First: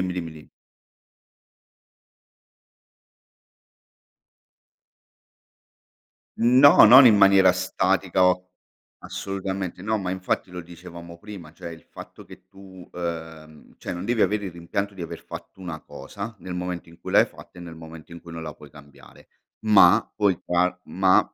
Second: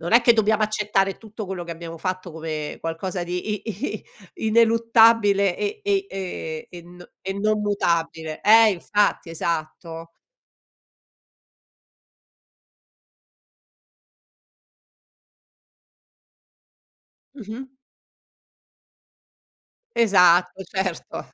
Non è dimmi, che di dobbiamo accettare tutto quello che abbiamo fatto, come qualcosa di i i ineluttabile e e ehm, e No, non n in e maniera non statica mutabile o eh infatti, assolutamente. No, esatto. ma infatti lo dicevamo prima, cioè il fatto che tu, ehm, cioè non devi avere il rimpianto di aver fatto una cosa, nel momento in cui l'hai fatta e Mh-mh. nel momento in cui non la puoi cambiare, ma puoi Esatto, trar certo. ma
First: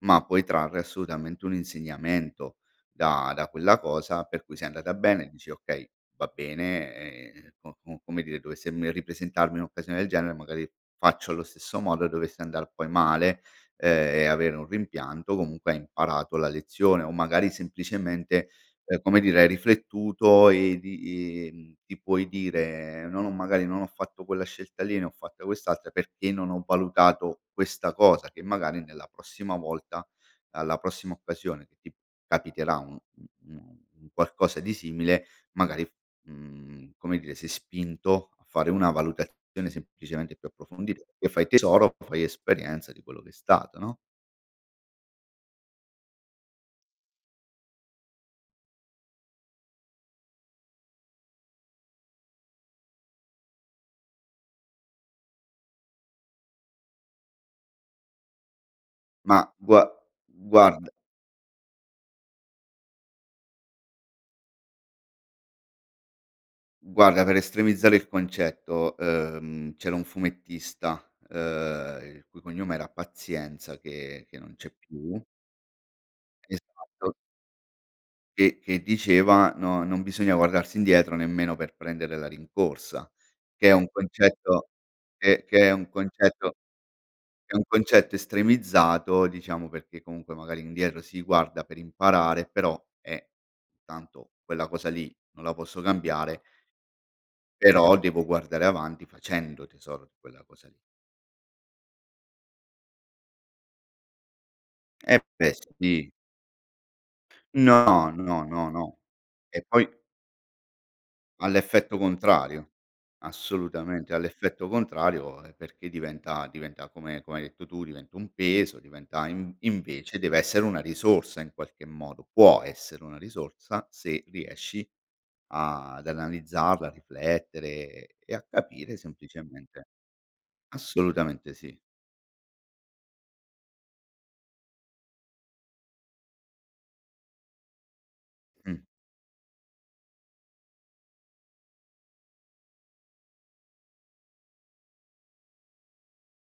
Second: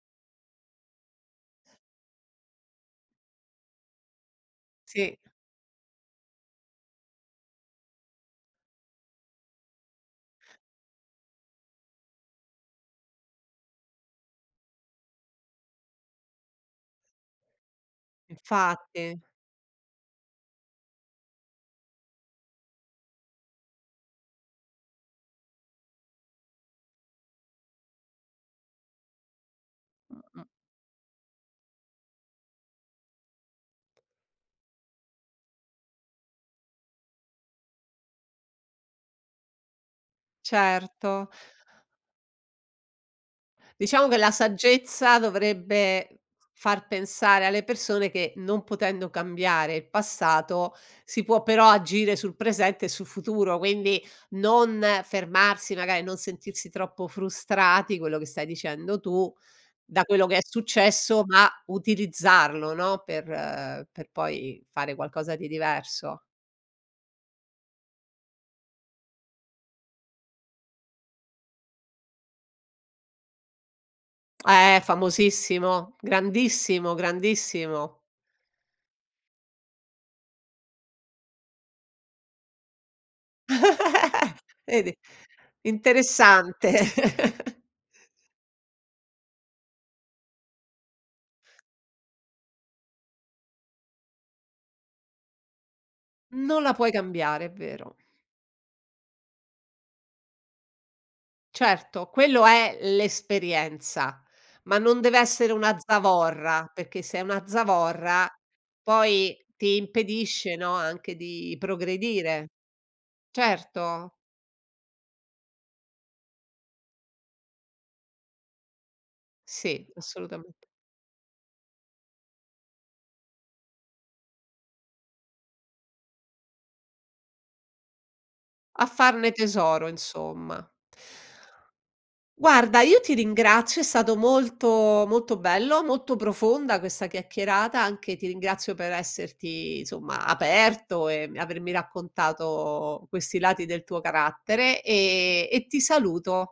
ma puoi trarre assolutamente un insegnamento, da da quella cosa, per cui se è andata Sì. bene, dici: "Okay, va bene ehm, co com come dire dovesse me ripresentarmi un occasione del genere magari faccio allo stesso modo." E dovesse andar poi male, ehm, e avere un rimpianto, comunque hai imparato la lezione, o magari semplicemente, ehm, come Infatti. dire hai riflettuto e di i ti puoi dire: "No ho magari, non ho fatto quella scelta lì, ne ho fatta quest'altra perché non ho valutato questa cosa." Che magari nella prossima volta, Mh-mh. alla prossima occasione che ti capiterà u u un un qualcosa di simile, magari f mhmm, come dire, sei spinto a fare una valutazione semplicemente più approfondita, e Certo. fai tesoro, fai esperienza di quello che è stato, no? Diciamo, che la saggezza dovrebbe f far pensare alle persone che non potendo cambiare il passato, si può però agire sul presente e sul futuro, quindi non fermarsi magari non sentirsi troppo frustrati, quello che stai dicendo tu Ma gua da quello che è guarda successo, ma utilizzarlo, no, per per poi fare qualcosa di diverso. guarda per estremizzare il concetto, ehm, c'era un fumettista, ehm, il cui cognome era Pazienza, che che non c'è Eh più famosissimo, grandissimo, Esatto. grandissimo. Che che diceva: "No non bisogna guardarsi indietro, nemmeno per prendere la rincorsa." Che è un concetto Vedi, che che è un concetto interessante. è un concetto estremizzato, diciamo, perché comunque magari indietro si guarda per imparare, però eh, tanto quella cosa lì non la posso cambiare Non la puoi cambiare, è vero. però devo guardare avanti, facendo tesoro di quella cosa lì. Certo, quello è l'esperienza, ma non deve Eh essere beh, una sì. zavorra, perché se è una No, zavorra no, no, no, poi e ti poi impedisce, no, anche ha di l'effetto progredire. contrario, assolutamente, Certo. ha l'effetto contrario e perché diventa diventa come come hai detto tu, diventa un peso, diventa inv Sì, invece deve assolutamen essere una risorsa in qualche modo, può essere una risorsa se riesci a ad analizzarla, a riflettere e a A capire farne semplicemente. tesoro, insomma. Assolutamente sì. Guarda io ti ringrazio, è stato molto molto bello, molto profonda questa chiacchierata, anche ti ringrazio Mh. per esserti insomma, aperto e mi avermi raccontato questi lati del tuo carattere, ehm, e ti saluto.